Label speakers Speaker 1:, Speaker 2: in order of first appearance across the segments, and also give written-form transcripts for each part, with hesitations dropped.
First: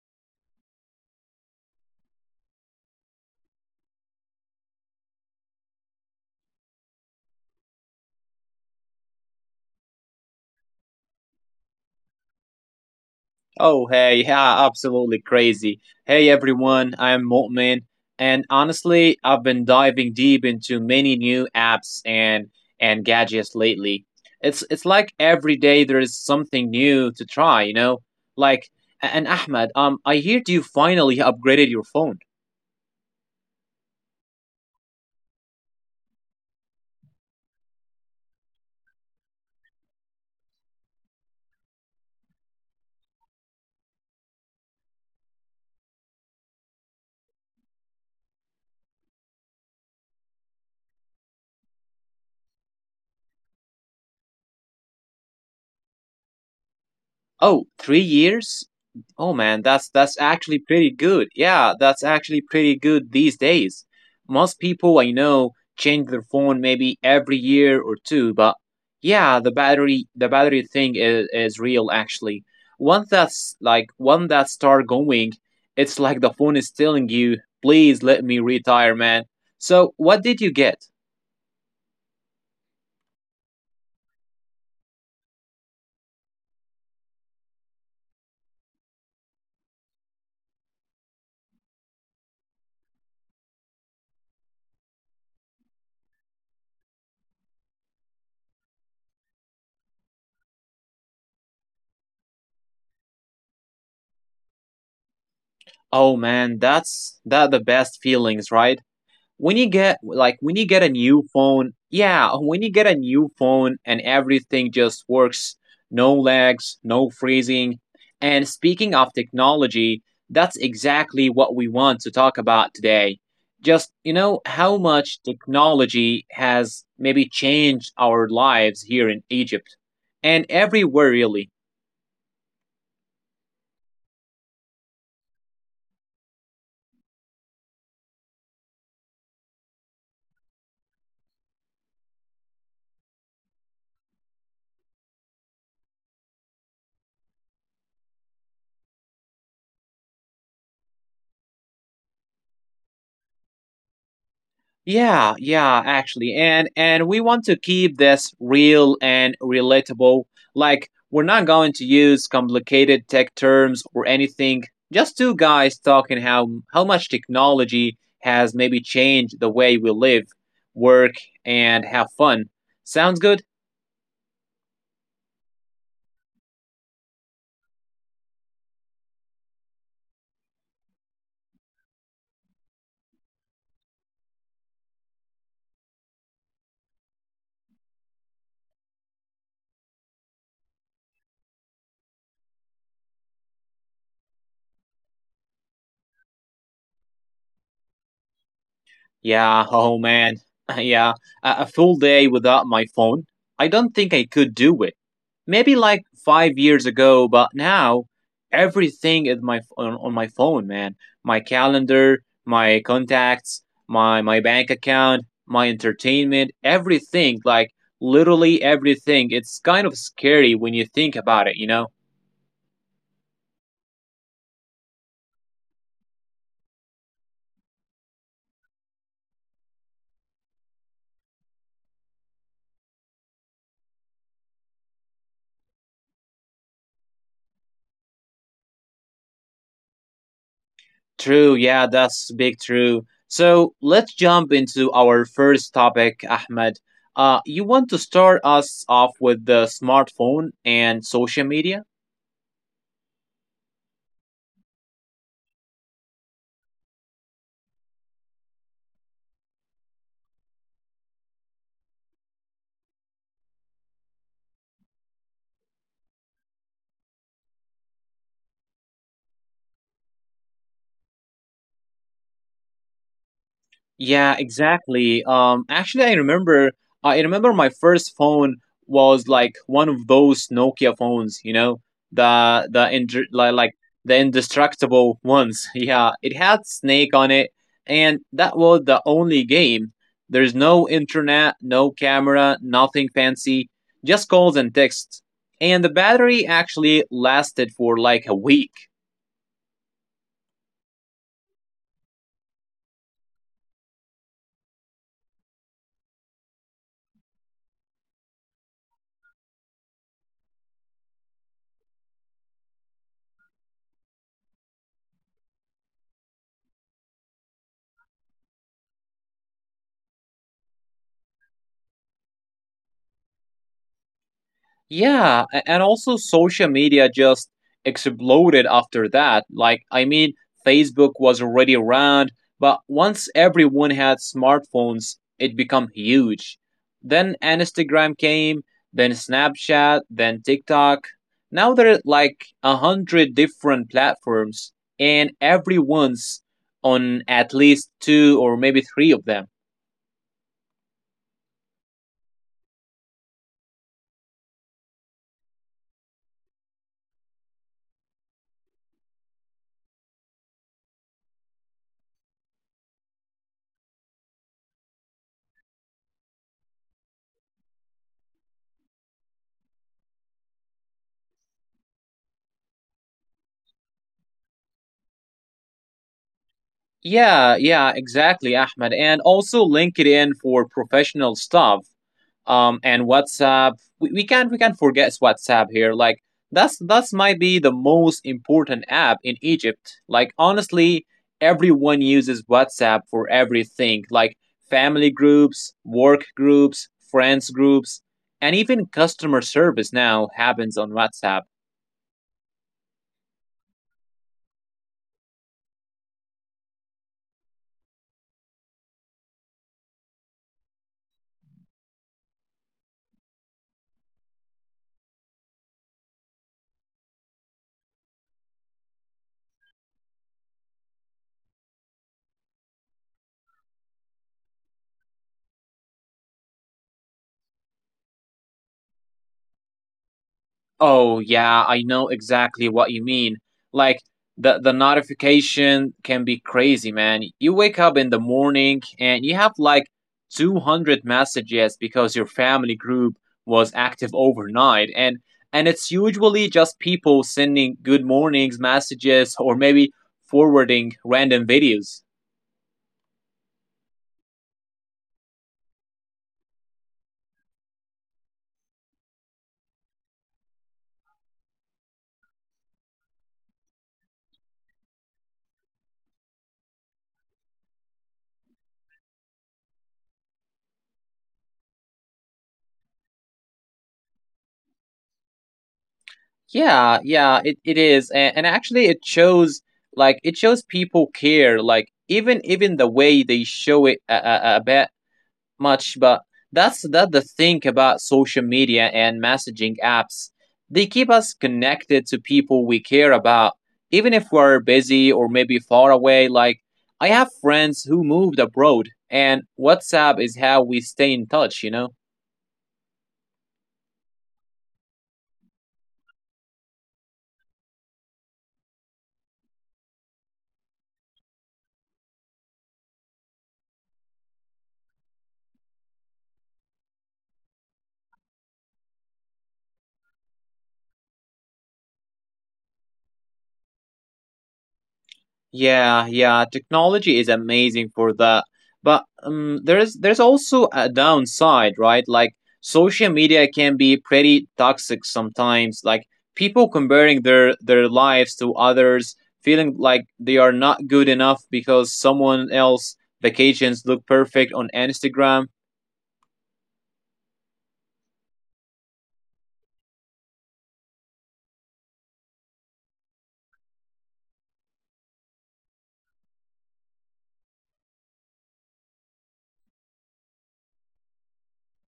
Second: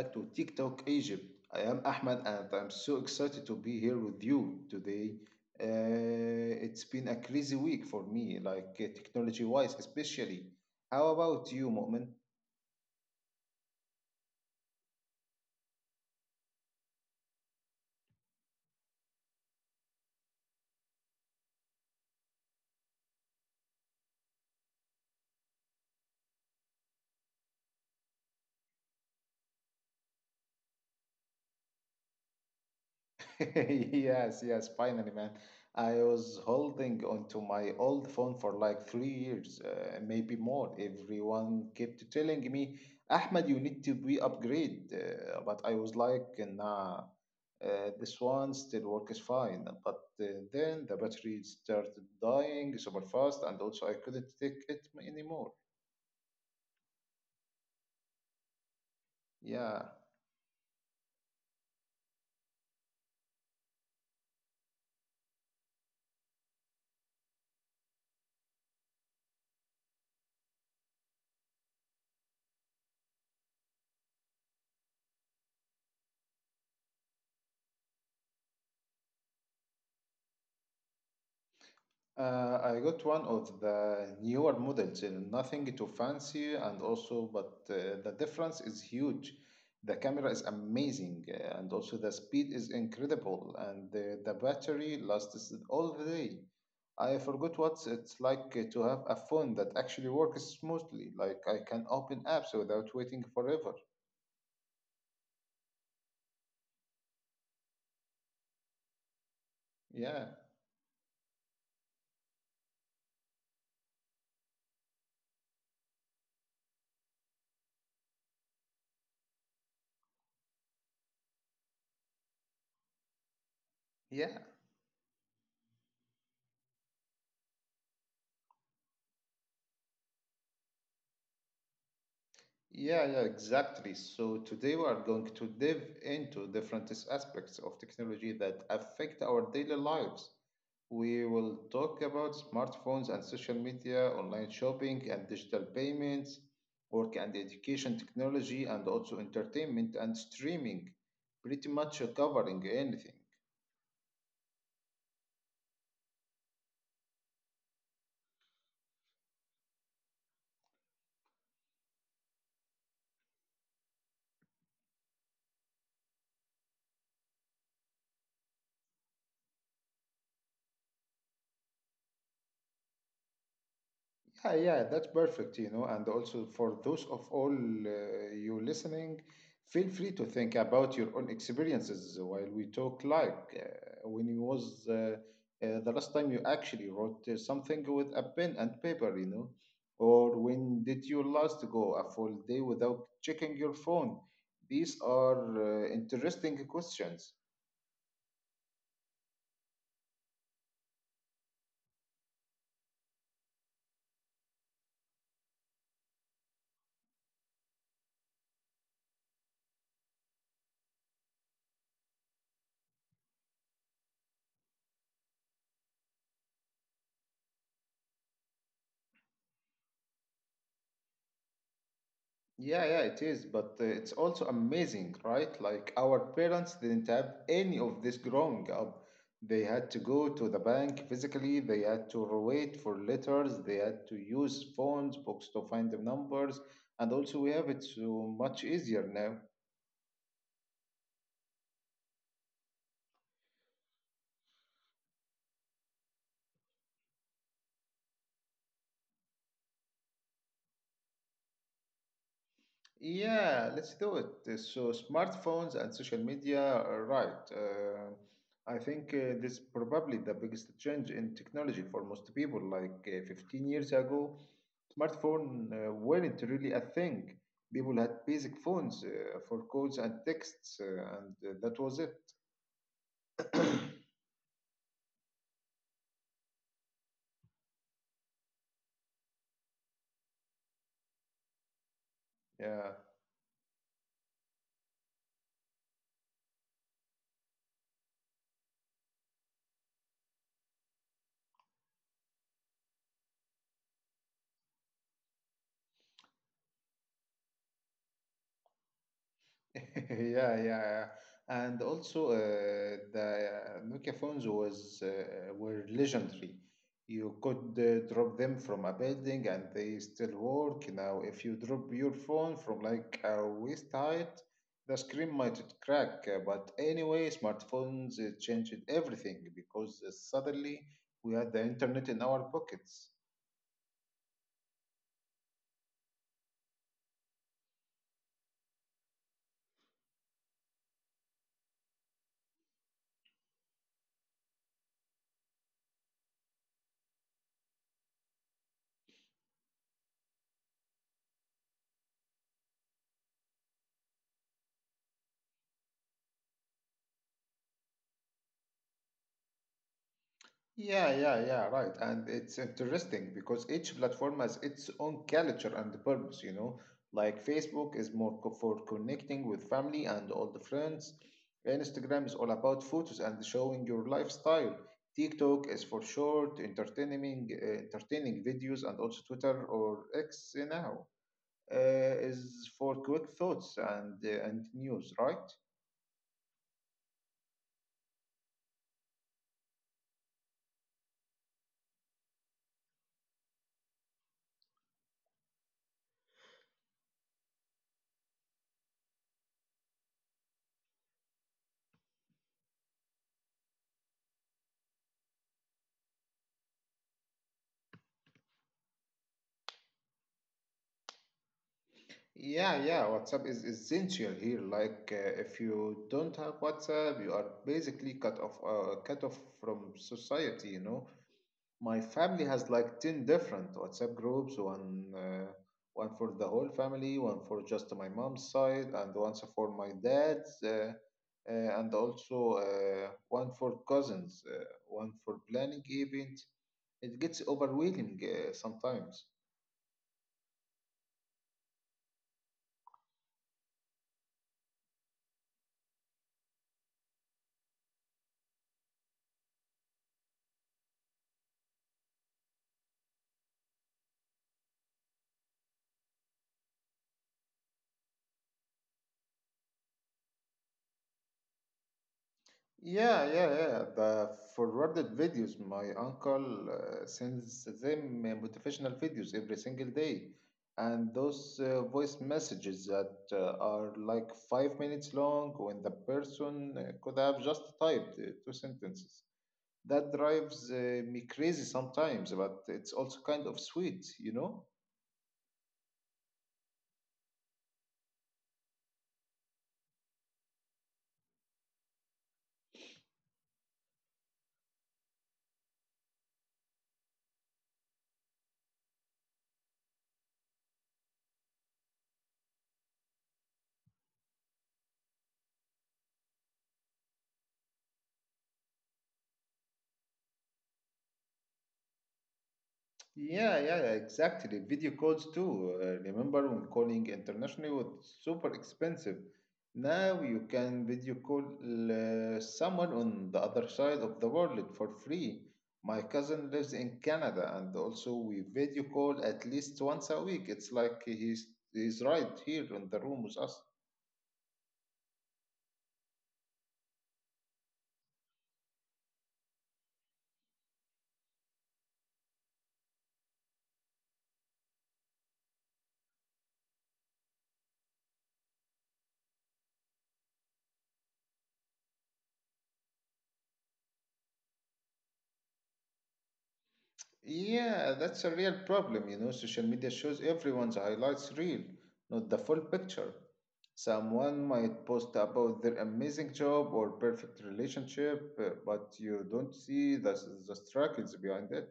Speaker 1: back to TikTok Egypt. I am Ahmed and I'm so excited to be here with you today. It's been a crazy week for me, like technology wise, especially. How about you, Mu'min?
Speaker 2: Oh, hey, yeah, absolutely crazy. Hey, everyone, I'm Mu'min, and honestly, I've been diving deep into many new apps and gadgets lately. It's like every day there is something new to try, you know? Like, and Ahmed, I heard you finally upgraded your phone.
Speaker 1: Yes, yes, finally, man. I was holding onto my old phone for like 3 years, maybe more. Everyone kept telling me, Ahmed, you need to be upgrade. But I was like, nah, uh, this one still works fine. But then the battery started dying super fast, and also I couldn't take it anymore.
Speaker 2: Oh, 3 years? Oh man, that's
Speaker 1: Yeah.
Speaker 2: that's actually pretty good. Yeah, that's actually pretty good these days. Most people I know change their phone maybe every year or two, but yeah, the battery thing is real actually. Once that start going, it's like the phone is telling you, please let me retire, man. So what did you get?
Speaker 1: I got one of the newer models, nothing too fancy, and also, but the difference is huge. The camera is amazing, and also the speed is incredible, and the battery lasts all the day. I forgot what it's like to have a phone that actually works smoothly, like I can open apps without waiting forever.
Speaker 2: Oh man, that's that the best feelings, right? when you get like
Speaker 1: Yeah,
Speaker 2: when you get a new phone, yeah, when you get a new phone and everything just works, no lags, no freezing. And speaking of technology, that's exactly what we want to talk about today. Just, you know,
Speaker 1: yeah.
Speaker 2: how much technology has maybe changed our lives here in Egypt and everywhere really.
Speaker 1: Yeah, yeah, exactly. So today we are going to dive into different aspects of technology that affect our daily lives. We will talk about smartphones and social media, online shopping and digital payments, work and education technology, and also entertainment and streaming, pretty much covering anything.
Speaker 2: Yeah, yeah, actually. And we want to keep this real and relatable. Like, we're not going to use complicated tech terms or anything. Just two guys talking how much technology has maybe changed the way we live, work, and have fun. Sounds good?
Speaker 1: Yeah, yeah, that's perfect, you know. And also for those of all you listening, feel free to think about your own experiences while we talk. Like when you was the last time you actually wrote something with a pen and paper, you know, or when did you last go a full day without checking your phone? These are interesting questions.
Speaker 2: Yeah, oh man. Yeah, a full day without my phone. I don't think I could do it. Maybe like 5 years ago, but now everything is on my phone, man. My calendar, my contacts, my bank account, my entertainment, everything, like literally everything. It's kind of scary when you think about it, you know?
Speaker 1: Yeah, yeah, it is, but it's also amazing, right? Like our parents didn't have any of this growing up. They had to go to the bank physically, they had to wait for letters, they had to use phones, books to find the numbers, and also we have it so much easier now.
Speaker 2: True, yeah, that's big true. So let's jump into our first topic, Ahmed. You want to start us off with the smartphone and social media?
Speaker 1: Yeah, let's do it. So, smartphones and social media are right. I think this is probably the biggest change in technology for most people. Like 15 years ago, smartphone weren't really a thing. People had basic phones for calls and texts, and that was it.
Speaker 2: Yeah, exactly. Actually, I remember. I remember my first phone was like one of those Nokia phones. You know, the the ind-
Speaker 1: Yeah.
Speaker 2: like, like the indestructible ones. Yeah, it had Snake on it, and that was the only game. There's no internet, no camera, nothing fancy. Just calls and texts. And the battery actually lasted for like a week.
Speaker 1: Yeah, yeah, yeah. And also, the Nokia phones was were legendary. You could drop them from a building and they still work. Now, if you drop your phone from like a waist height, the screen might crack. But anyway, smartphones changed everything because suddenly we had the internet in our pockets.
Speaker 2: Yeah, and also social media just exploded after that. Like, I mean, Facebook was already around, but once everyone had smartphones, it became huge. Then Instagram came, then Snapchat, then TikTok. Now there are like a hundred different platforms, and everyone's on at least two or maybe three of them.
Speaker 1: Yeah, yeah, yeah, right. And it's interesting because each platform has its own culture and purpose, you know. Like Facebook is more for connecting with family and old friends. Instagram is all about photos and showing your lifestyle. TikTok is for short, entertaining, entertaining videos, and also Twitter or X now uh, is for quick thoughts and news, right?
Speaker 2: Yeah, yeah, exactly, Ahmed. And also LinkedIn for professional stuff. And WhatsApp, we can't forget WhatsApp here. Like, that's might be the most important app in Egypt, like, honestly, everyone uses WhatsApp for everything, like family groups, work groups, friends groups, and even customer service now happens on WhatsApp.
Speaker 1: Yeah, yeah, WhatsApp is essential here. Like, if you don't have WhatsApp, you are basically cut off from society, you know. My family has like 10 different WhatsApp groups, one for the whole family, one for just my mom's side, and one for my dad's, and also one for cousins, one for planning events. It gets overwhelming sometimes.
Speaker 2: Oh yeah, I know exactly what you mean. Like, the notification can be crazy, man. You wake up in the morning and you have like 200 messages because your family group was active overnight, and it's usually just people sending good mornings messages or maybe forwarding random videos.
Speaker 1: Yeah, yeah, yeah. The forwarded videos. My uncle sends them motivational videos every single day. And those voice messages that are like 5 minutes long when the person could have just typed two sentences. That drives me crazy sometimes, but it's also kind of sweet, you know?
Speaker 2: Yeah, yeah, it is. And actually it shows people care, like even the way they show it, a, much, but that's that the thing about social media and messaging apps. They keep us connected to people we care about, even if we're busy or maybe far away. Like, I have friends who moved abroad, and WhatsApp is how we stay in touch, you know?
Speaker 1: Yeah, yeah, yeah, exactly. Video calls too. Remember when calling internationally was super expensive? Now you can video call someone on the other side of the world for free. My cousin lives in Canada, and also we video call at least once a week. It's like he's right here in the room with us.
Speaker 2: Yeah, yeah, technology is amazing for that. But there's also a downside, right? Like, social media can be pretty toxic sometimes. Like, people comparing their lives to others, feeling like they are not good enough because someone else vacations look perfect on Instagram.
Speaker 1: Yeah, that's a real problem. You know, social media shows everyone's highlights reel, not the full picture. Someone might post about their amazing job or perfect relationship, but you don't see the struggles behind it.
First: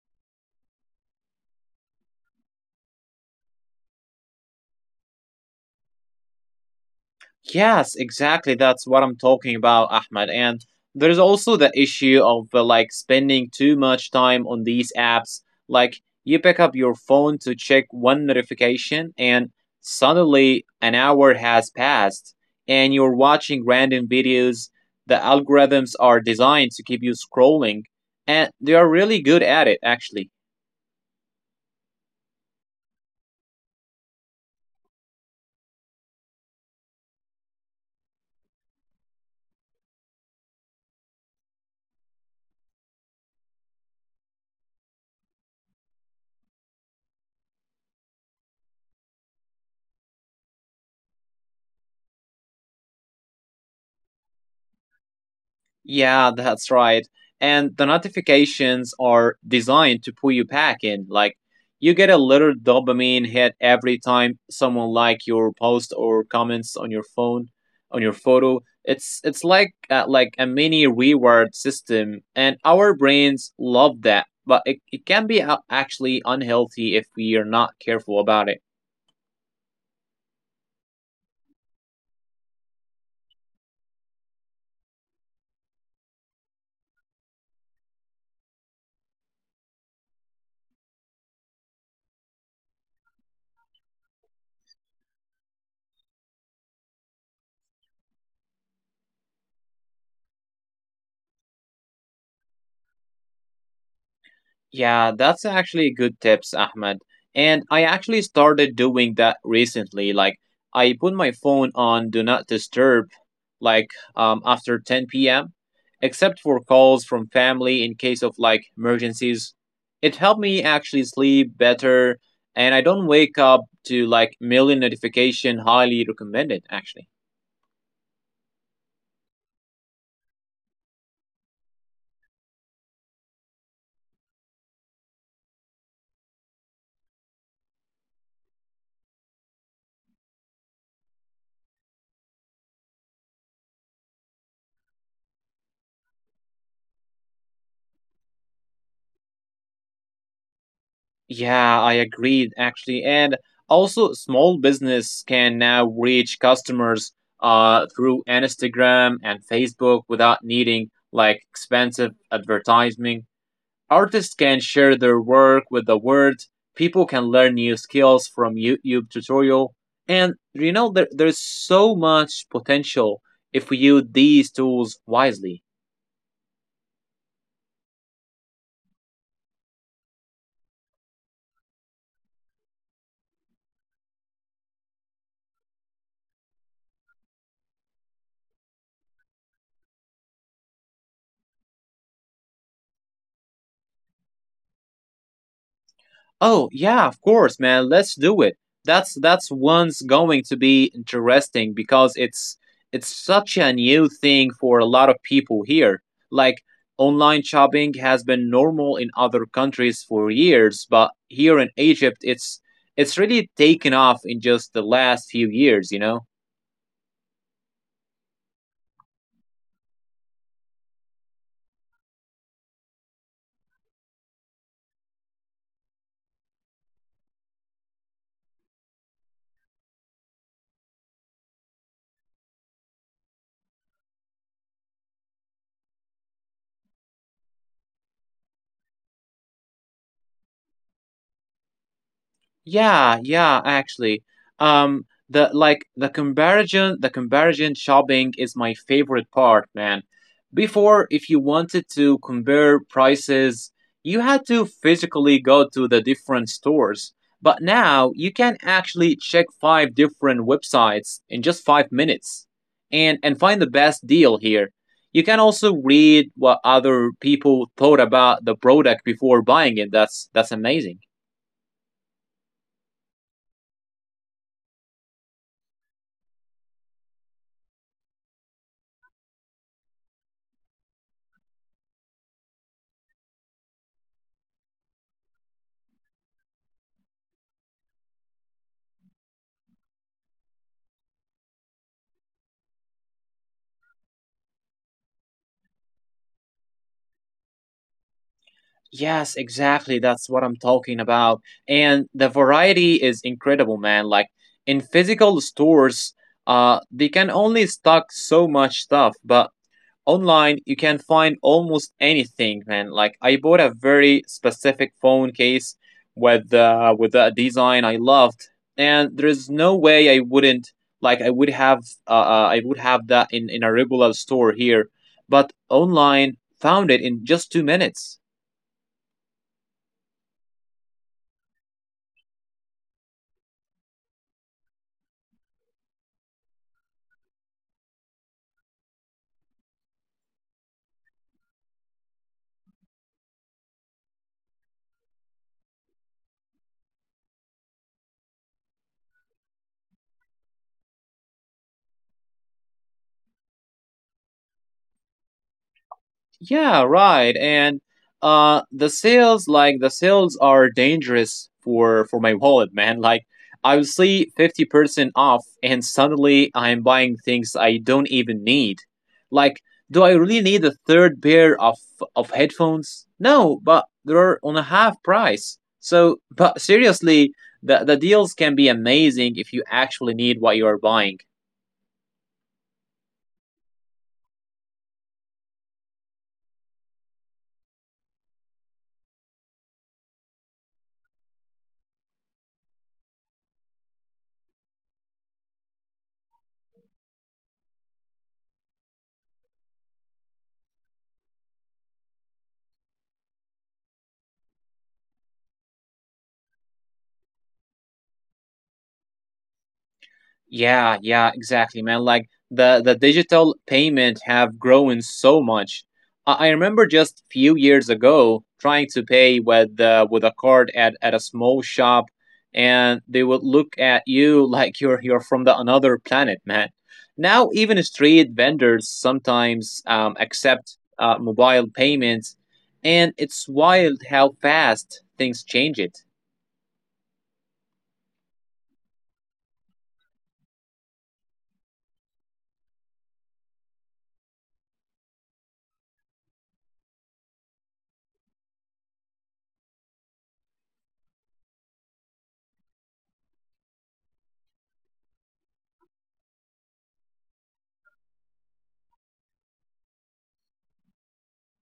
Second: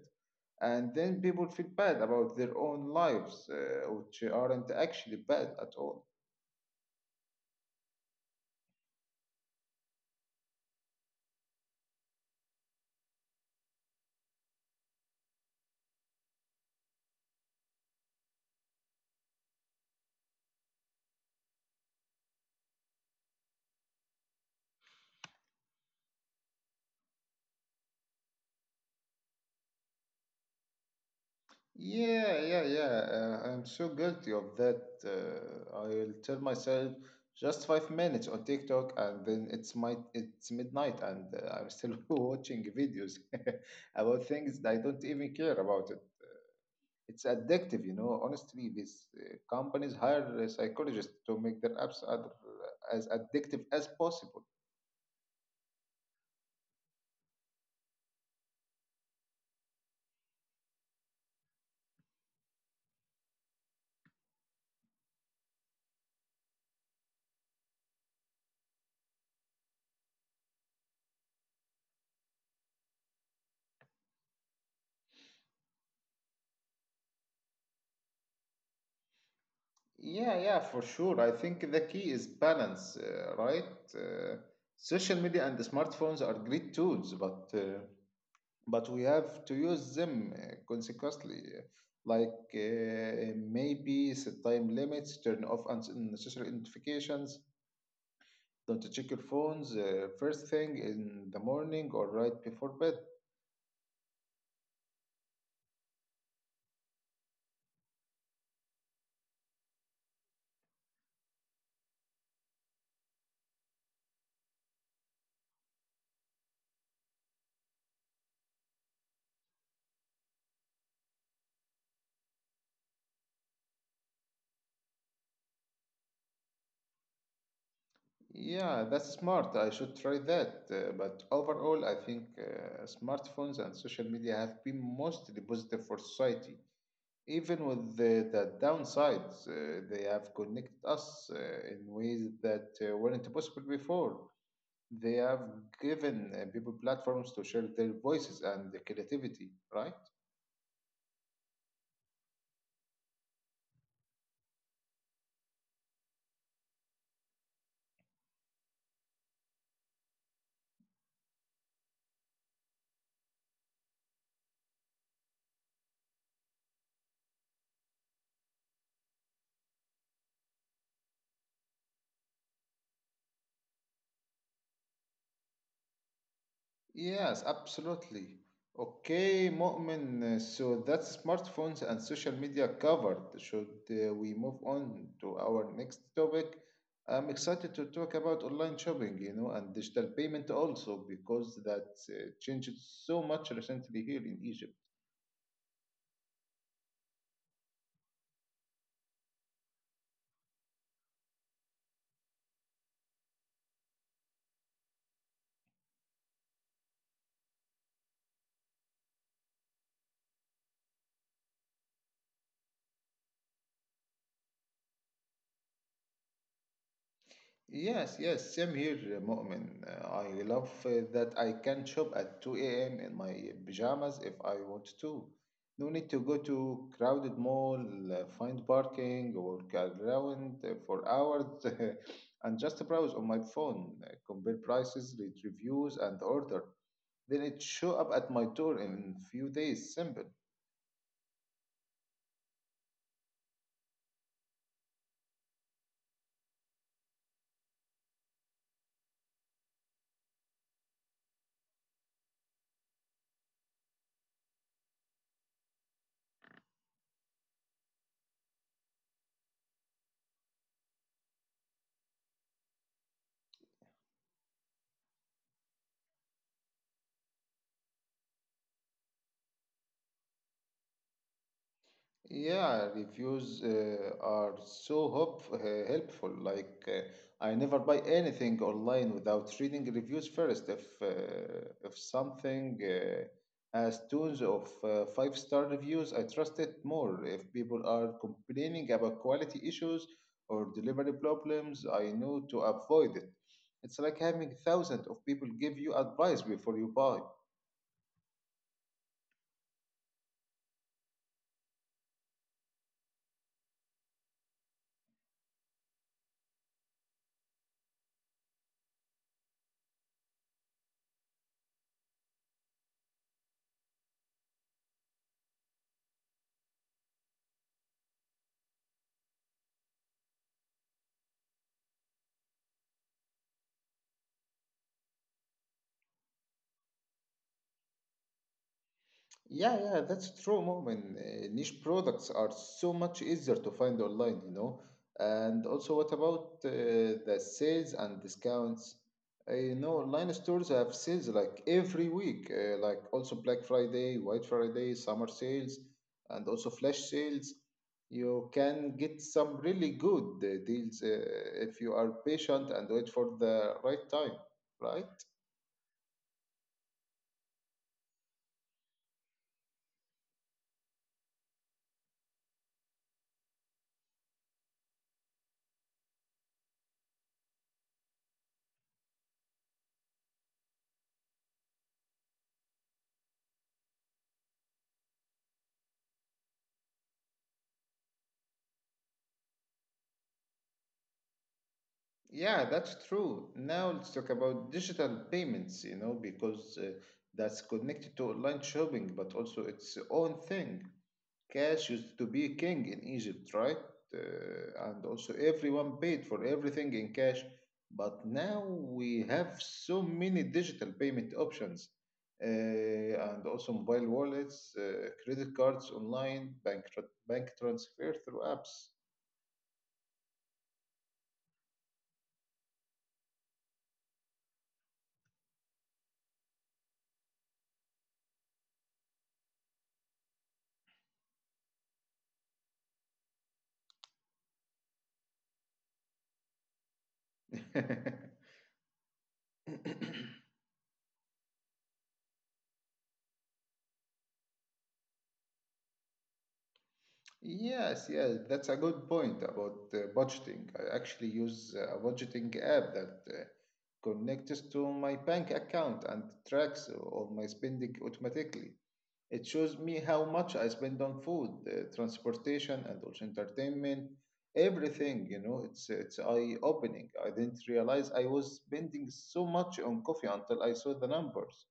Speaker 1: And then people feel bad about their own lives, which aren't actually bad at all.
Speaker 2: Yes, exactly. That's what I'm talking about, Ahmed. And there's also the issue of like spending too much time on these apps. Like, you pick up your phone to check one notification, and suddenly an hour has passed, and you're watching random videos. The algorithms are designed to keep you scrolling, and they are really good at it, actually.
Speaker 1: Yeah, yeah, yeah. I'm so guilty of that. I'll tell myself just 5 minutes on TikTok, and then it's midnight, and I'm still watching videos about things that I don't even care about it. It's addictive, you know. Honestly, these companies hire psychologists to make their apps as addictive as possible.
Speaker 2: Yeah, that's right. And the notifications are designed to pull you back in. Like, you get a little dopamine hit every time someone like your post or comments on your phone, on your photo. It's like a mini reward system, and our brains love that. But it can be actually unhealthy if we are not careful about it.
Speaker 1: Yeah, yeah, for sure. I think the key is balance, right? Uh, Social media and the smartphones are great tools, but we have to use them consequently. Like maybe set time limits, turn off unnecessary notifications, don't check your phones first thing in the morning or right before bed.
Speaker 2: Yeah, that's actually good tips, Ahmed. And I actually started doing that recently. Like, I put my phone on Do Not Disturb, like, after 10 p.m., except for calls from family in case of, like, emergencies. It helped me actually sleep better, and I don't wake up to, like, million notification. Highly recommended, actually.
Speaker 1: Yeah, that's smart. I should try that. But overall, I think smartphones and social media have been mostly positive for society. Even with the downsides, they have connected us in ways that weren't possible before. They have given people platforms to share their voices and their creativity, right?
Speaker 2: Yeah, I agreed actually. And also, small business can now reach customers through Instagram and Facebook without needing like expensive advertising. Artists can share their work with the world. People can learn new skills from YouTube tutorial. And you know, there's so much potential if we use these tools wisely.
Speaker 1: Yes, absolutely. Okay, Mu'min, so that's smartphones and social media covered. Should we move on to our next topic? I'm excited to talk about online shopping, you know, and digital payment also because that changed so much recently here in Egypt.
Speaker 2: Oh yeah, of course, man. Let's do it. That's one's going to be interesting because it's such a new thing for a lot of people here. Like, online shopping has been normal in other countries for years, but here in Egypt it's really taken off in just the last few years, you know?
Speaker 1: Yes, yes, same here, Mu'min. I love that I can shop at 2 a.m. in my pajamas if I want to. No need to go to crowded mall, find parking, or walk around for hours and just browse on my phone, compare prices, read reviews, and order. Then it show up at my door in few days. Simple.
Speaker 2: Yeah, yeah, actually. The comparison shopping is my favorite part, man. Before, if you wanted to compare prices, you had to physically go to the different stores. But now you can actually check five different websites in just 5 minutes and find the best deal here. You can also read what other people thought about the product before buying it. That's amazing.
Speaker 1: Yeah, reviews are so helpful. Like, I never buy anything online without reading reviews first. If something has tons of five-star reviews, I trust it more. If people are complaining about quality issues or delivery problems, I know to avoid it. It's like having thousands of people give you advice before you buy.
Speaker 2: Yes, exactly. That's what I'm talking about. And the variety is incredible, man. Like, in physical stores, they can only stock so much stuff, but online you can find almost anything, man. Like, I bought a very specific phone case with a design I loved, and there's no way I wouldn't like I would have that in a regular store here, but online found it in just 2 minutes.
Speaker 1: Yeah, yeah, that's true, Moment. Niche products are so much easier to find online, you know. And also, what about the sales and discounts? You know, online stores have sales like every week, like also Black Friday, White Friday, summer sales, and also flash sales. You can get some really good deals if you are patient and wait for the right time, right?
Speaker 2: Yeah, right. And the sales are dangerous for my wallet, man. Like, I will see 50% off and suddenly I'm buying things I don't even need. Like, do I really need a third pair of headphones? No, but they're on a half price. So, but seriously, the deals can be amazing if you actually need what you are buying.
Speaker 1: Yeah, that's true. Now let's talk about digital payments, you know, because that's connected to online shopping, but also its own thing. Cash used to be king in Egypt, right? And also everyone paid for everything in cash. But now we have so many digital payment options, and also mobile wallets, credit cards online, bank transfer through apps.
Speaker 2: Yeah, yeah, exactly, man. Like, the digital payment have grown so much. I remember just few years ago trying to pay with a card at a small shop, and they would look at you like you're from the another planet, man. Now even street vendors sometimes accept mobile payments, and it's wild how fast things change it.
Speaker 1: Yes, yes, that's a good point about budgeting. I actually use a budgeting app that connects to my bank account and tracks all my spending automatically. It shows me how much I spend on food, transportation, and also entertainment. Everything, you know, it's eye-opening. I didn't realize I was spending so much on coffee until I saw the numbers.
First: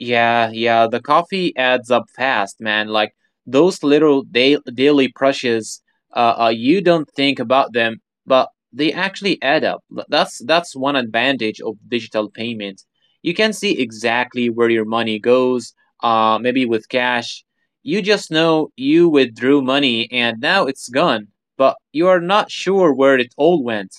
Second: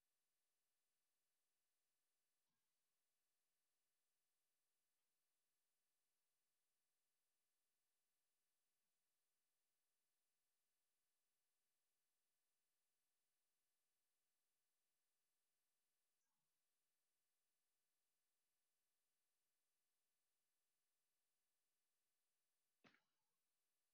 Speaker 2: Yeah, yeah, the coffee adds up fast, man. Like, those little daily brushes, you don't think about them, but they actually add up. That's one advantage of digital payments. You can see exactly where your money goes. Maybe with cash, you just know you withdrew money and now it's gone, but you are not sure where it all went.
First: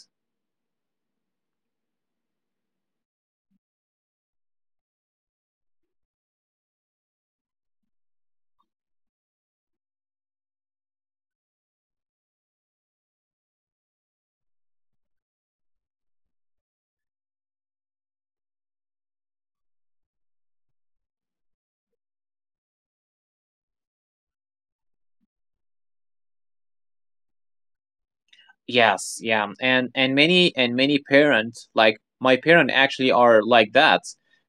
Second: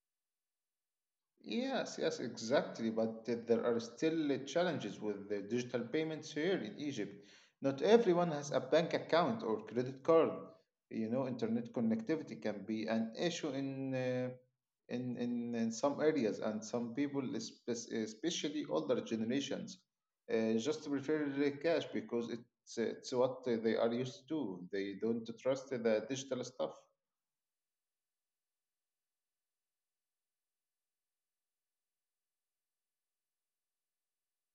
Speaker 1: Yes, yes, exactly. But there are still challenges with the digital payments here in Egypt. Not everyone has a bank account or credit card. You know, internet connectivity can be an issue in some areas, and some people, especially older generations, just prefer the cash because it's what they are used to. They don't trust the digital stuff.
Speaker 2: Yes, yeah. And many parents like my parents actually are like that.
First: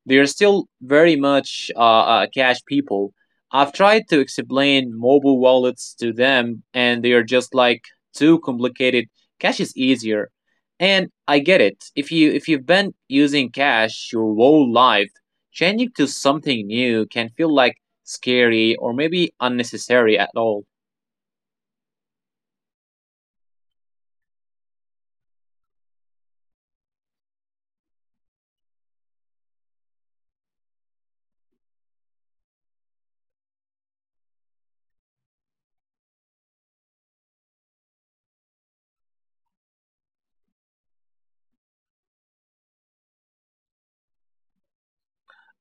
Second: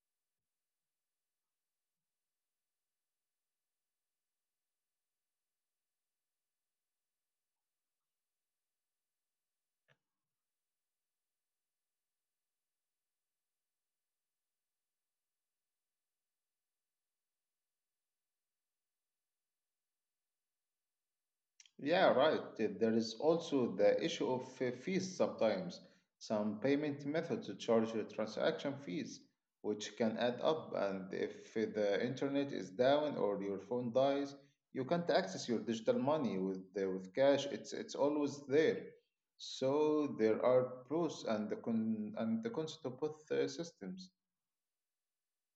Speaker 2: They're still very much cash people. I've tried to explain mobile wallets to them and they are just like too complicated. Cash is easier. And I get it. If you've been using cash your whole life, changing to something new can feel like scary or maybe unnecessary at all.
Speaker 1: Yeah, right. There is also the issue of fees sometimes. Some payment methods charge you transaction fees, which can add up. And if the internet is down or your phone dies, you can't access your digital money with cash. It's always there. So there are pros and the cons to both systems.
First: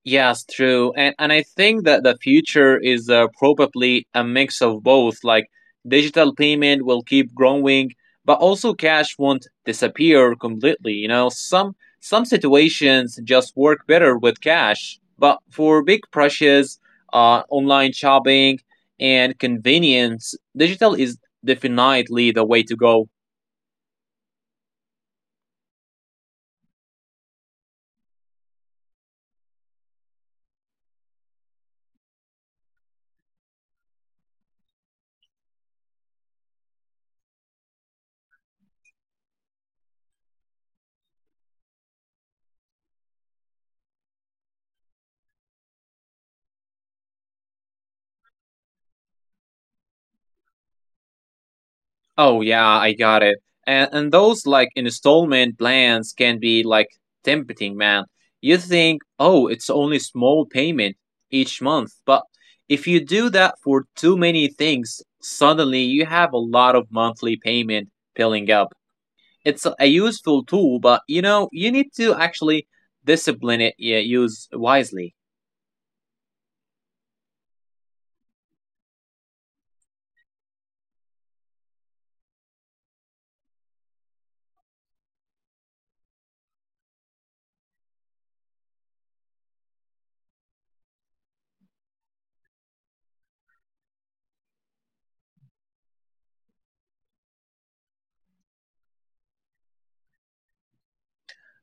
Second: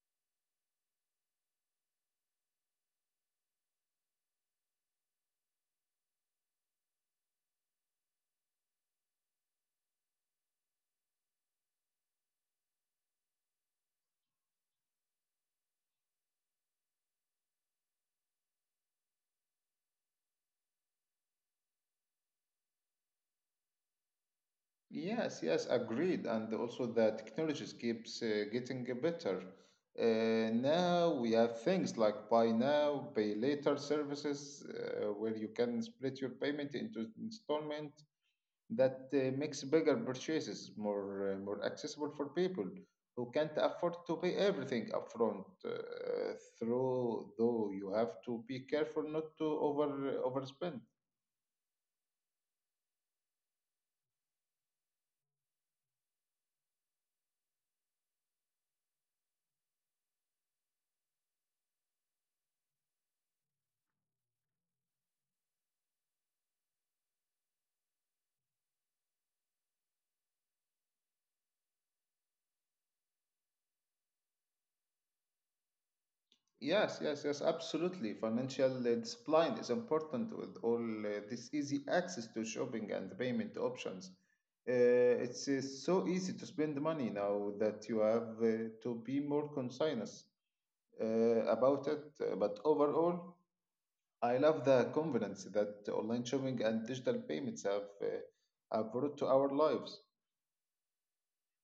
Speaker 2: Yes, true. And I think that the future is probably a mix of both. Like, digital payment will keep growing, but also cash won't disappear completely. You know, some situations just work better with cash, but for big purchases, online shopping and convenience, digital is definitely the way to go.
Speaker 1: Yes, yes, agreed. And also the technologies keeps getting better. Now we have things like buy now, pay later services, where you can split your payment into installment that makes bigger purchases more accessible for people who can't afford to pay everything upfront. Through though you have to be careful not to overspend.
Speaker 2: Oh yeah, I got it. And those like installment plans can be like tempting, man. You think, oh, it's only small payment each month, but if you do that for too many things, suddenly you have a lot of monthly payment piling up. It's a useful tool, but you know you need to actually discipline it. Yeah, use wisely.
Speaker 1: Yes, yes, yes, absolutely. Financial discipline is important with all this easy access to shopping and payment options. It's so easy to spend money now that you have to be more conscious uh, about it. But overall, I love the convenience that online shopping and digital payments have brought to our lives.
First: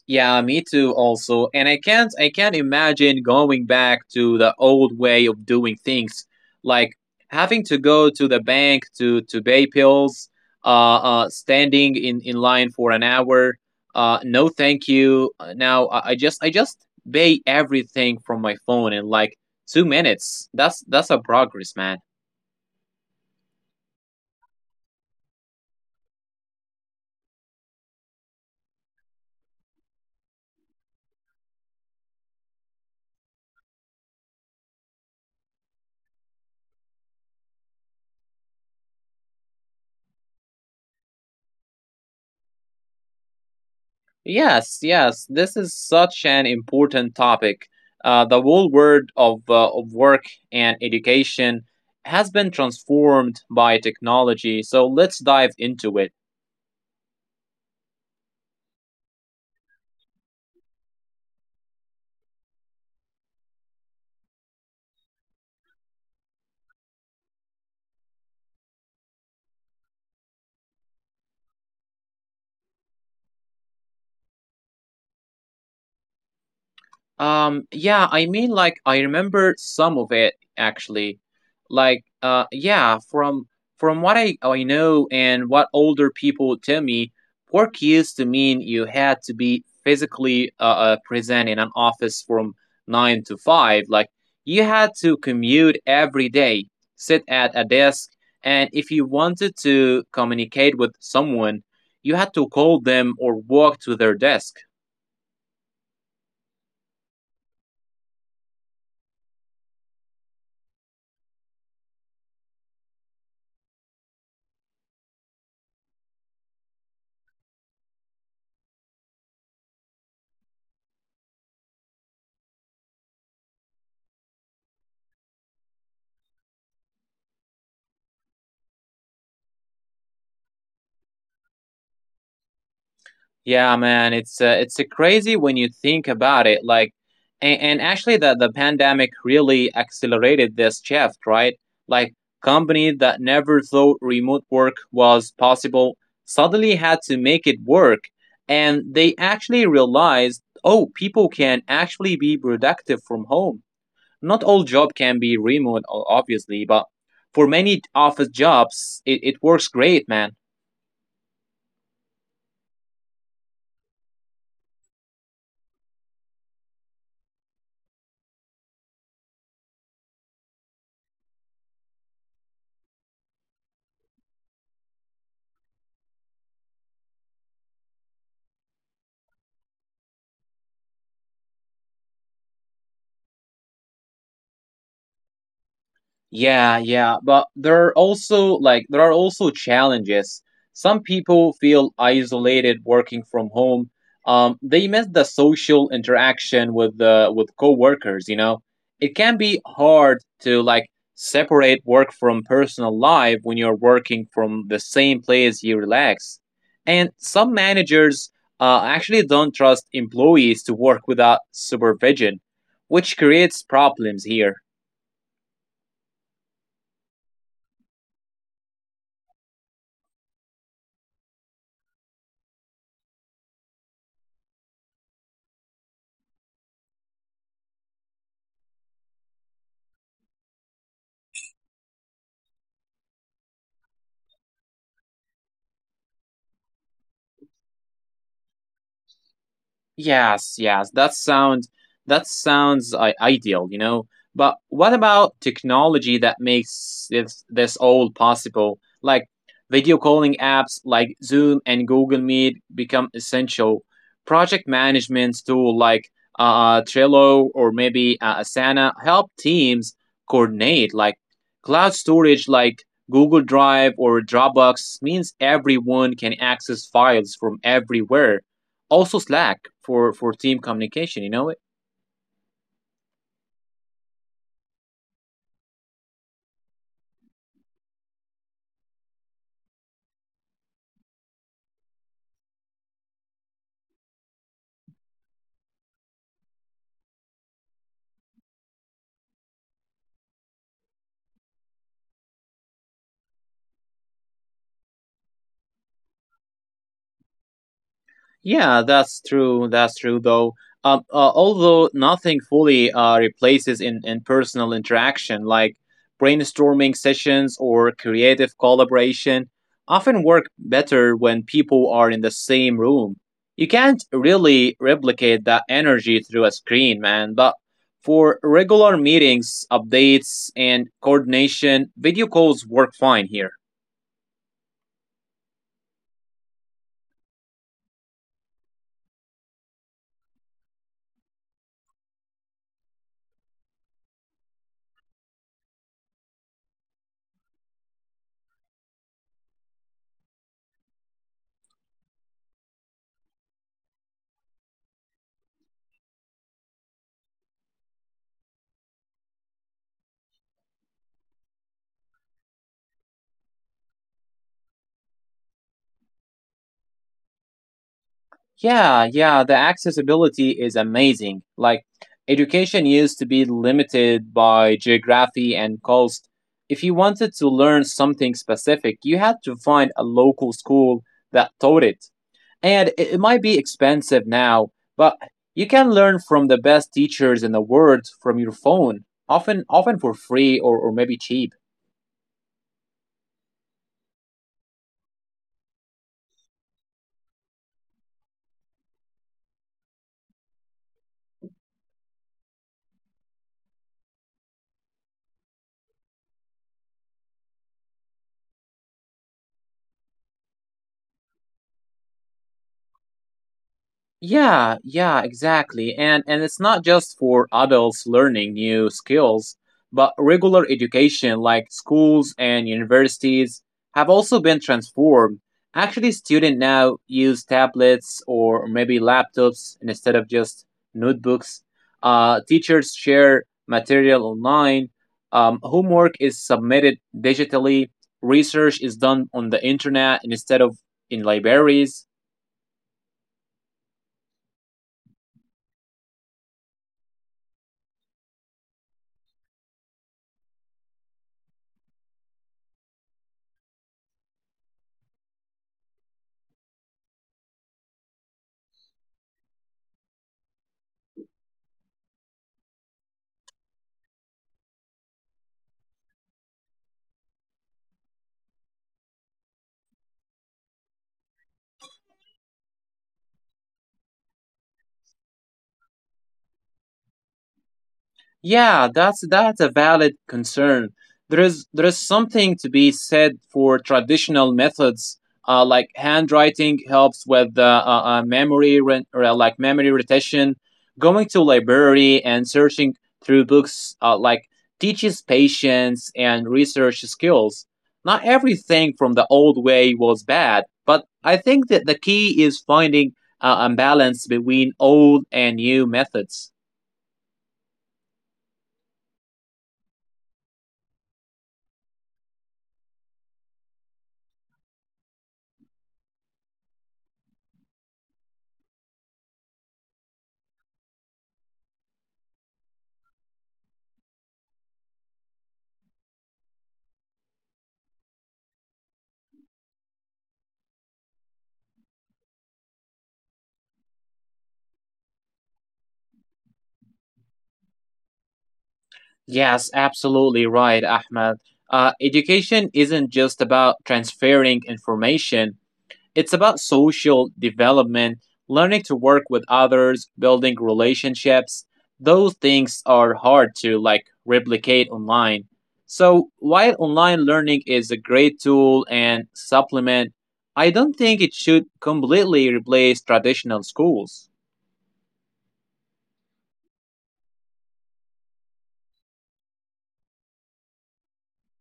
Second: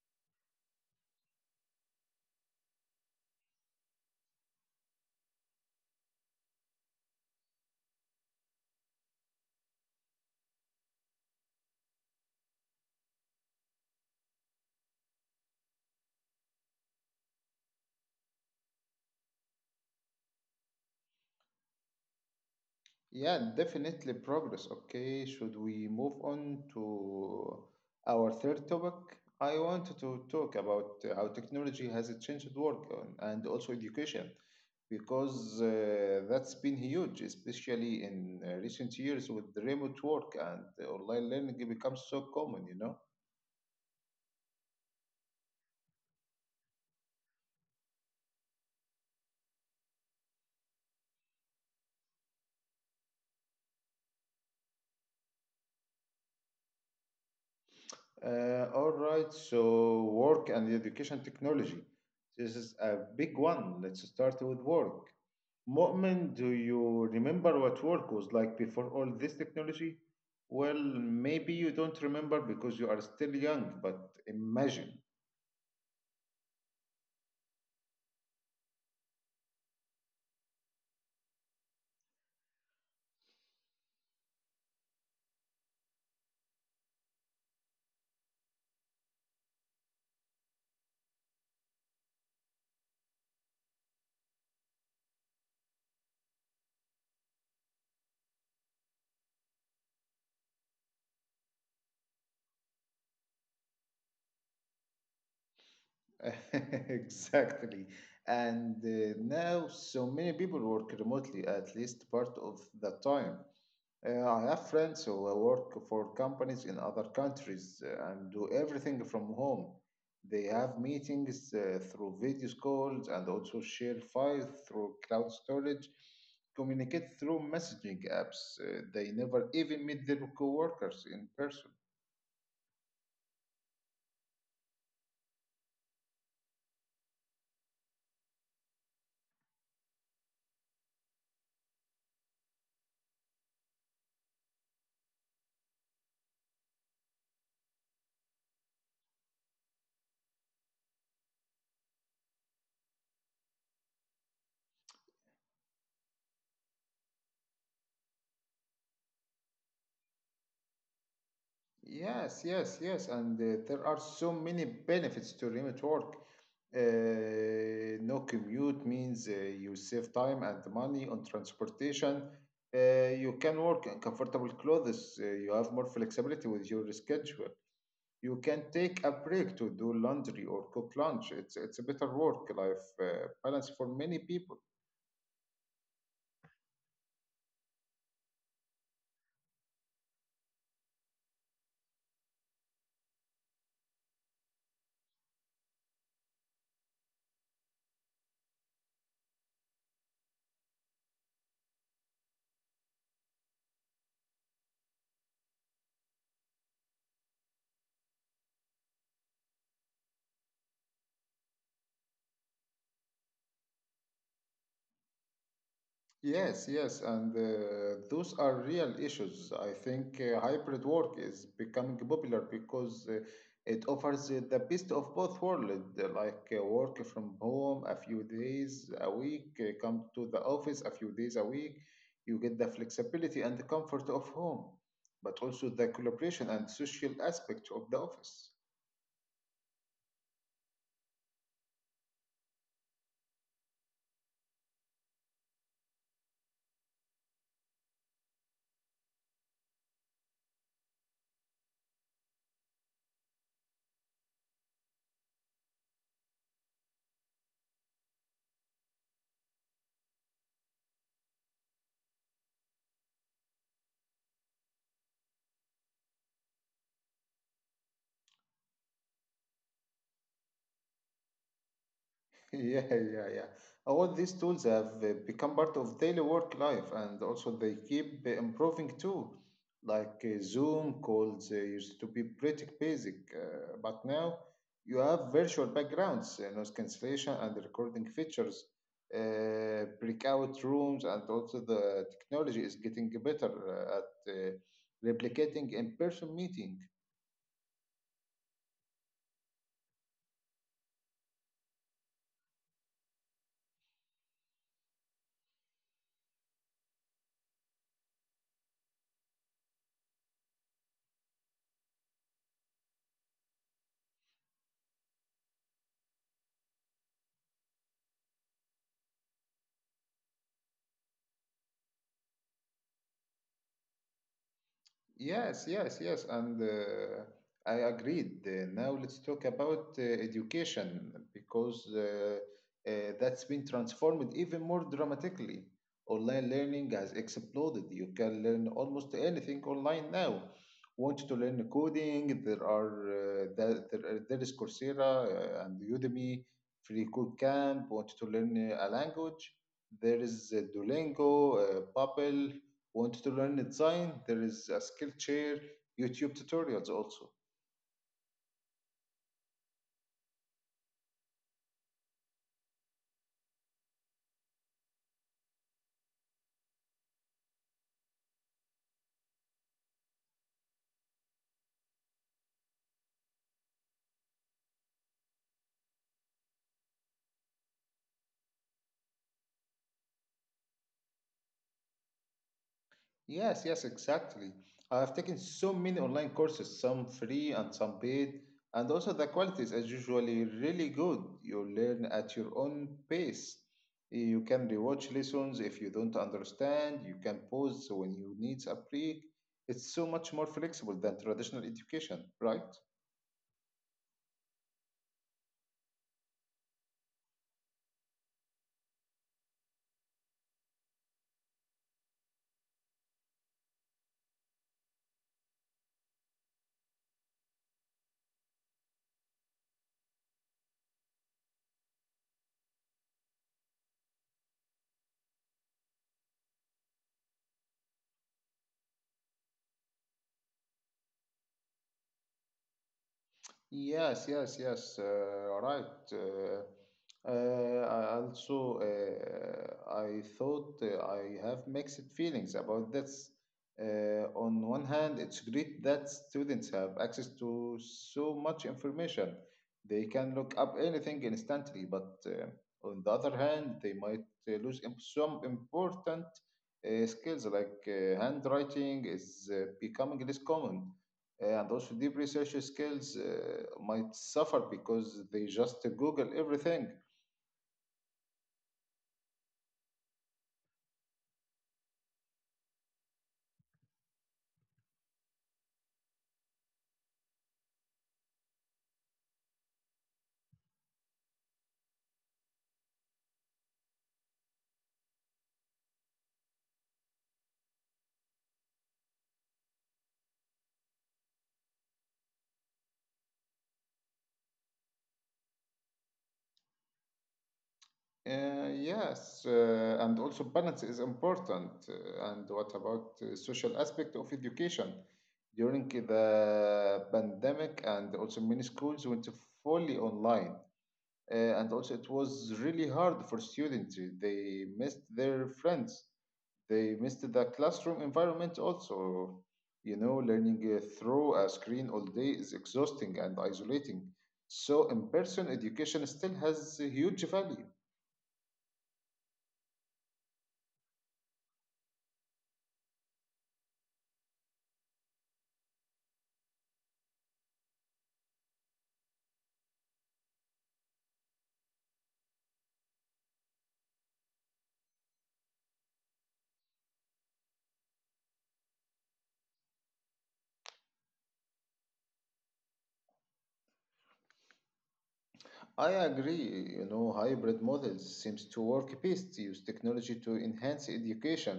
Speaker 2: Yeah, me too also. And I can't imagine going back to the old way of doing things. Like, having to go to the bank to pay bills, standing in line for an hour. Uh, no thank you. Now I just pay everything from my phone in like 2 minutes. That's a progress, man.
Speaker 1: Yeah, definitely progress. Okay, should we move on to our third topic? I wanted to talk about how technology has changed work and also education because that's been huge, especially in recent years with the remote work and the online learning becomes so common.
Speaker 2: Yes, yes, this is such an important topic. The whole world of work and education has been transformed by technology, so let's dive into it.
Speaker 1: All right, so work and education technology. This is a big one. Let's start with work. Mu'min, do you remember what work was like before all this technology? Well, maybe you don't remember because you are still young, but imagine.
Speaker 2: I remember some of it actually. Like, uh, yeah, from from what I know and what older people tell me, work used to mean you had to be physically present in an office from nine to five. Like, you had to commute every day, sit at a desk, and if you wanted to communicate with someone, you had to call them or walk to their desk.
Speaker 1: Exactly. And now so many people work remotely at least part of the time. I have friends who work for companies in other countries and do everything from home. They have meetings through video calls and also share files through cloud storage, communicate through messaging apps. They never even meet their coworkers in person.
Speaker 2: Yeah, man, it's crazy when you think about it. And actually, the pandemic really accelerated this shift, right? Like, companies that never thought remote work was possible suddenly had to make it work, and they actually realized, oh, people can actually be productive from home. Not all job can be remote, obviously, but for many office jobs, it works great, man.
Speaker 1: Yes, yes, yes, and there are so many benefits to remote work. No commute means you save time and money on transportation. You can work in comfortable clothes. You have more flexibility with your schedule. You can take a break to do laundry or cook lunch. It's a better work life balance for many people.
Speaker 2: Yeah, yeah, but there are also challenges. Some people feel isolated working from home. They miss the social interaction with coworkers. You know, it can be hard to like separate work from personal life when you're working from the same place you relax. And some managers actually don't trust employees to work without supervision, which creates problems here.
Speaker 1: Yes, yes, and those are real issues. I think hybrid work is becoming popular because it offers the best of both worlds, like work from home a few days a week, come to the office a few days a week. You get the flexibility and the comfort of home, but also the collaboration and social aspect of the office.
Speaker 2: Yes, yes, that sounds that sounds ideal, you know. But what about technology that makes this all possible? Like video calling apps like Zoom and Google Meet become essential. Project management tool like Trello or maybe Asana help teams coordinate. Like cloud storage like Google Drive or Dropbox means everyone can access files from everywhere, also Slack for team communication, you know it.
Speaker 1: Yeah, yeah, yeah. All these tools have become part of daily work life, and also they keep improving too. Like Zoom calls used to be pretty basic, but now you have virtual backgrounds, noise cancellation, and recording features, breakout rooms, and also the technology is getting better at replicating in-person meeting.
Speaker 2: Yeah, that's true, though although nothing fully replaces in personal interaction, like brainstorming sessions or creative collaboration often work better when people are in the same room. You can't really replicate that energy through a screen, man, but for regular meetings, updates, and coordination, video calls work fine here.
Speaker 1: Yes, yes, yes, and I agreed. Now let's talk about education because that's been transformed even more dramatically. Online learning has exploded. You can learn almost anything online now. Want to learn coding? There are there, there, there is Coursera and Udemy, Free Code Camp. Want to learn a language? There is Duolingo, Babbel. Want to learn design? There is a skill chair, YouTube tutorials also.
Speaker 2: Yeah, yeah, the accessibility is amazing. Like, education used to be limited by geography and cost. If you wanted to learn something specific, you had to find a local school that taught it. And it might be expensive now, but you can learn from the best teachers in the world from your phone, often for free, or maybe cheap.
Speaker 1: Yes, yes, exactly. I have taken so many online courses, some free and some paid, and also the quality is usually really good. You learn at your own pace. You can rewatch lessons if you don't understand. You can pause when you need a break. It's so much more flexible than traditional education, right?
Speaker 2: Yeah, yeah, exactly. And it's not just for adults learning new skills, but regular education like schools and universities have also been transformed. Actually, students now use tablets or maybe laptops instead of just notebooks. Teachers share material online. Homework is submitted digitally. Research is done on the internet instead of in libraries.
Speaker 1: Yes, yes, yes, right. Uh, I also, I thought I have mixed feelings about this. On one hand, it's great that students have access to so much information. They can look up anything instantly, but on the other hand, they might lose some important skills like handwriting is becoming less common and also deep research skills might suffer because they just google everything.
Speaker 2: Yeah, that's a valid concern. There is something to be said for traditional methods, like handwriting helps with memory, memory retention. Going to library and searching through books, teaches patience and research skills. Not everything from the old way was bad, but I think that the key is finding a balance between old and new methods.
Speaker 1: Yes, and also balance is important. And what about social aspect of education during the pandemic? And also many schools went fully online. And also it was really hard for students. They missed their friends. They missed the classroom environment also. You know, learning through a screen all day is exhausting and isolating. So, in person education still has a huge value.
Speaker 2: Yes, absolutely right, Ahmed. Education isn't just about transferring information, it's about social development, learning to work with others, building relationships. Those things are hard to like replicate online. So, while online learning is a great tool and supplement, I don't think it should completely replace traditional schools.
Speaker 1: I agree. Hybrid models seems to work best. Use technology to enhance education,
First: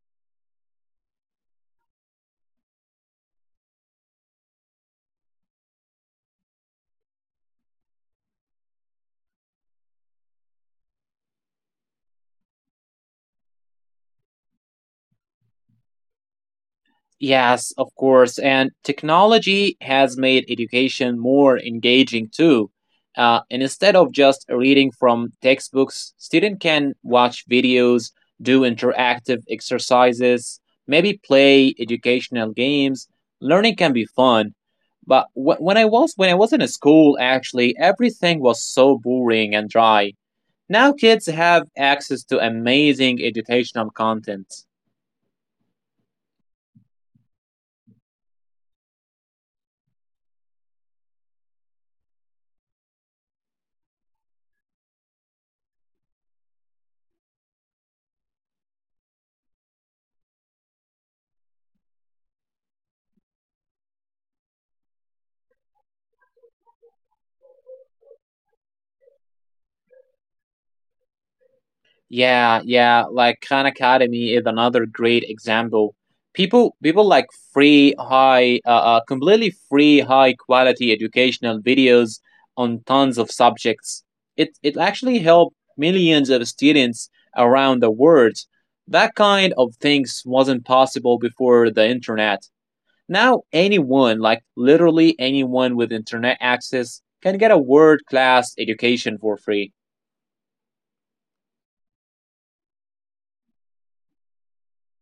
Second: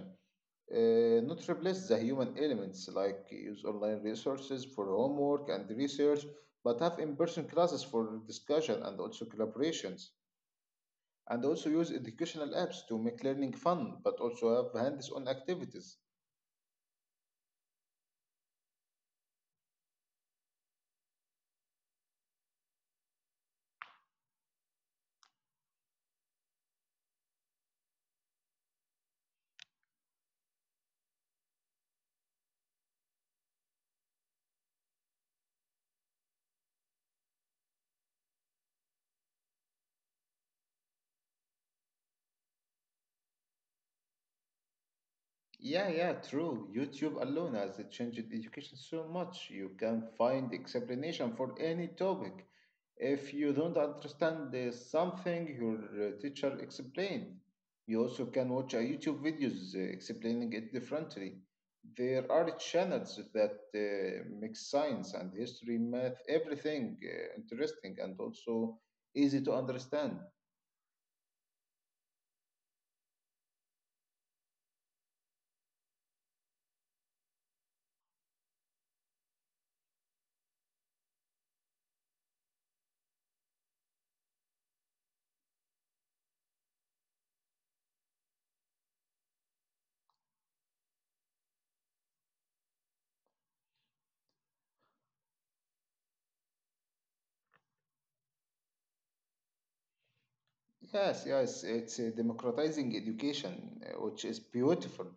Speaker 1: not replace the human elements, like use online resources for homework and research, but have in person classes for discussion and also collaborations. And also use educational apps to make learning fun, but also have hands-on activities.
Speaker 2: Yes, of course. And technology has made education more engaging too. And instead of just reading from textbooks, students can watch videos, do interactive exercises, maybe play educational games. Learning can be fun. But when I was in a school, actually, everything was so boring and dry. Now kids have access to amazing educational content.
Speaker 1: Yeah, yeah, true. YouTube alone has changed education so much. You can find explanation for any topic. If you don't understand something your teacher explained, you also can watch YouTube videos explaining it differently. There are channels that mix science and history, math, everything interesting and also easy to understand.
Speaker 2: Yeah, yeah, like Khan Academy is another great example. People, like free, completely free, high quality educational videos on tons of subjects. It actually helped millions of students around the world. That kind of things wasn't possible before the internet. Now anyone, like literally anyone with internet access, can get a world class education for free.
Speaker 1: Yes, yes, it's democratizing education, which is beautiful.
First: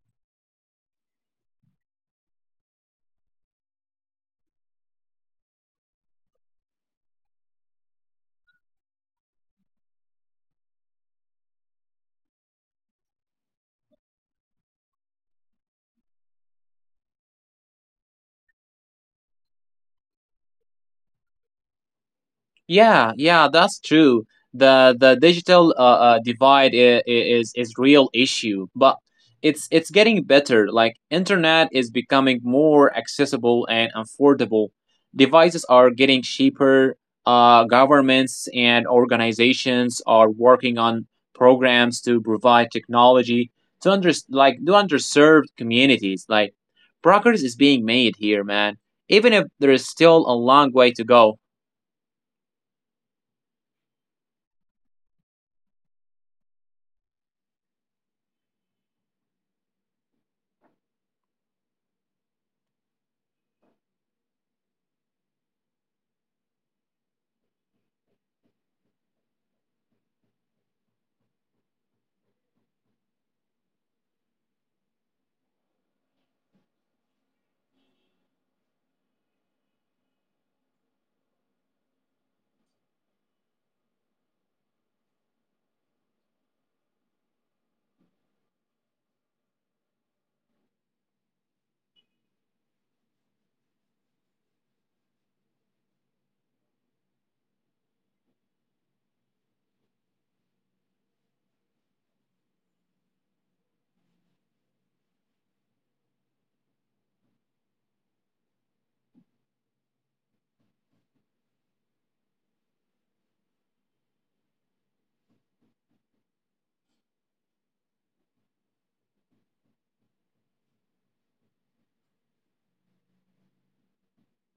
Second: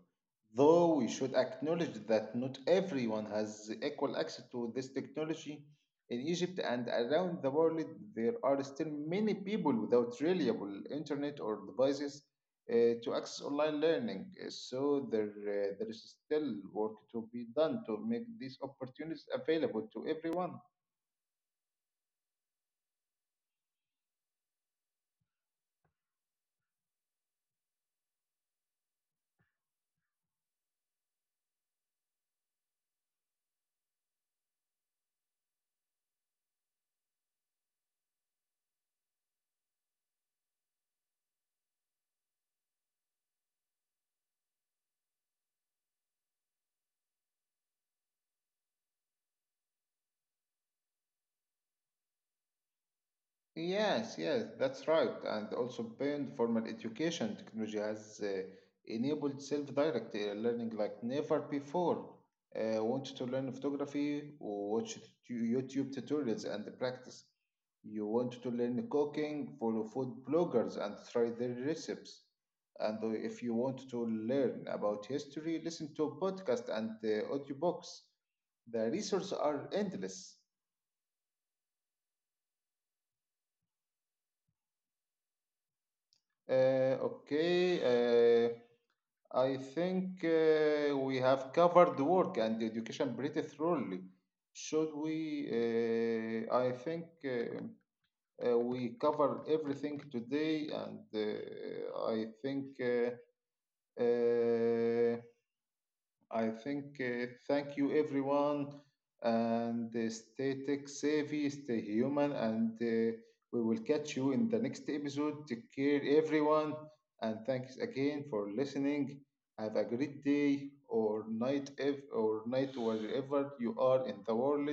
Speaker 1: Though we should acknowledge that not everyone has equal access to this technology. In Egypt and around the world, there are still many people without reliable internet or devices to access online learning. So there is still work to be done to make these opportunities available to everyone.
Speaker 2: Yeah, yeah, that's true. The digital divide is real issue, but it's getting better. Like internet is becoming more accessible and affordable. Devices are getting cheaper. Governments and organizations are working on programs to provide technology to underserved communities. Like progress is being made here, man, even if there is still a long way to go.
Speaker 1: Yes, yes, that's right. And also beyond formal education, technology has enabled self-directed learning like never before. Want to learn photography? Watch YouTube tutorials and practice. You want to learn cooking? Follow food bloggers and try their recipes. And if you want to learn about history, listen to podcasts and audiobooks. The resources are endless. Okay. I think we have covered work and education pretty thoroughly. Should we? I think we covered everything today, and uh, I think thank you everyone and stay tech savvy, stay human, and we will catch you in the next episode. Take care everyone, and thanks again for listening. Have a great day or night if, or night wherever you are in the world.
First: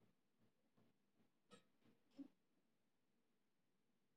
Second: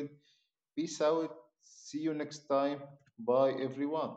Speaker 1: Peace out. See you next time. Bye everyone.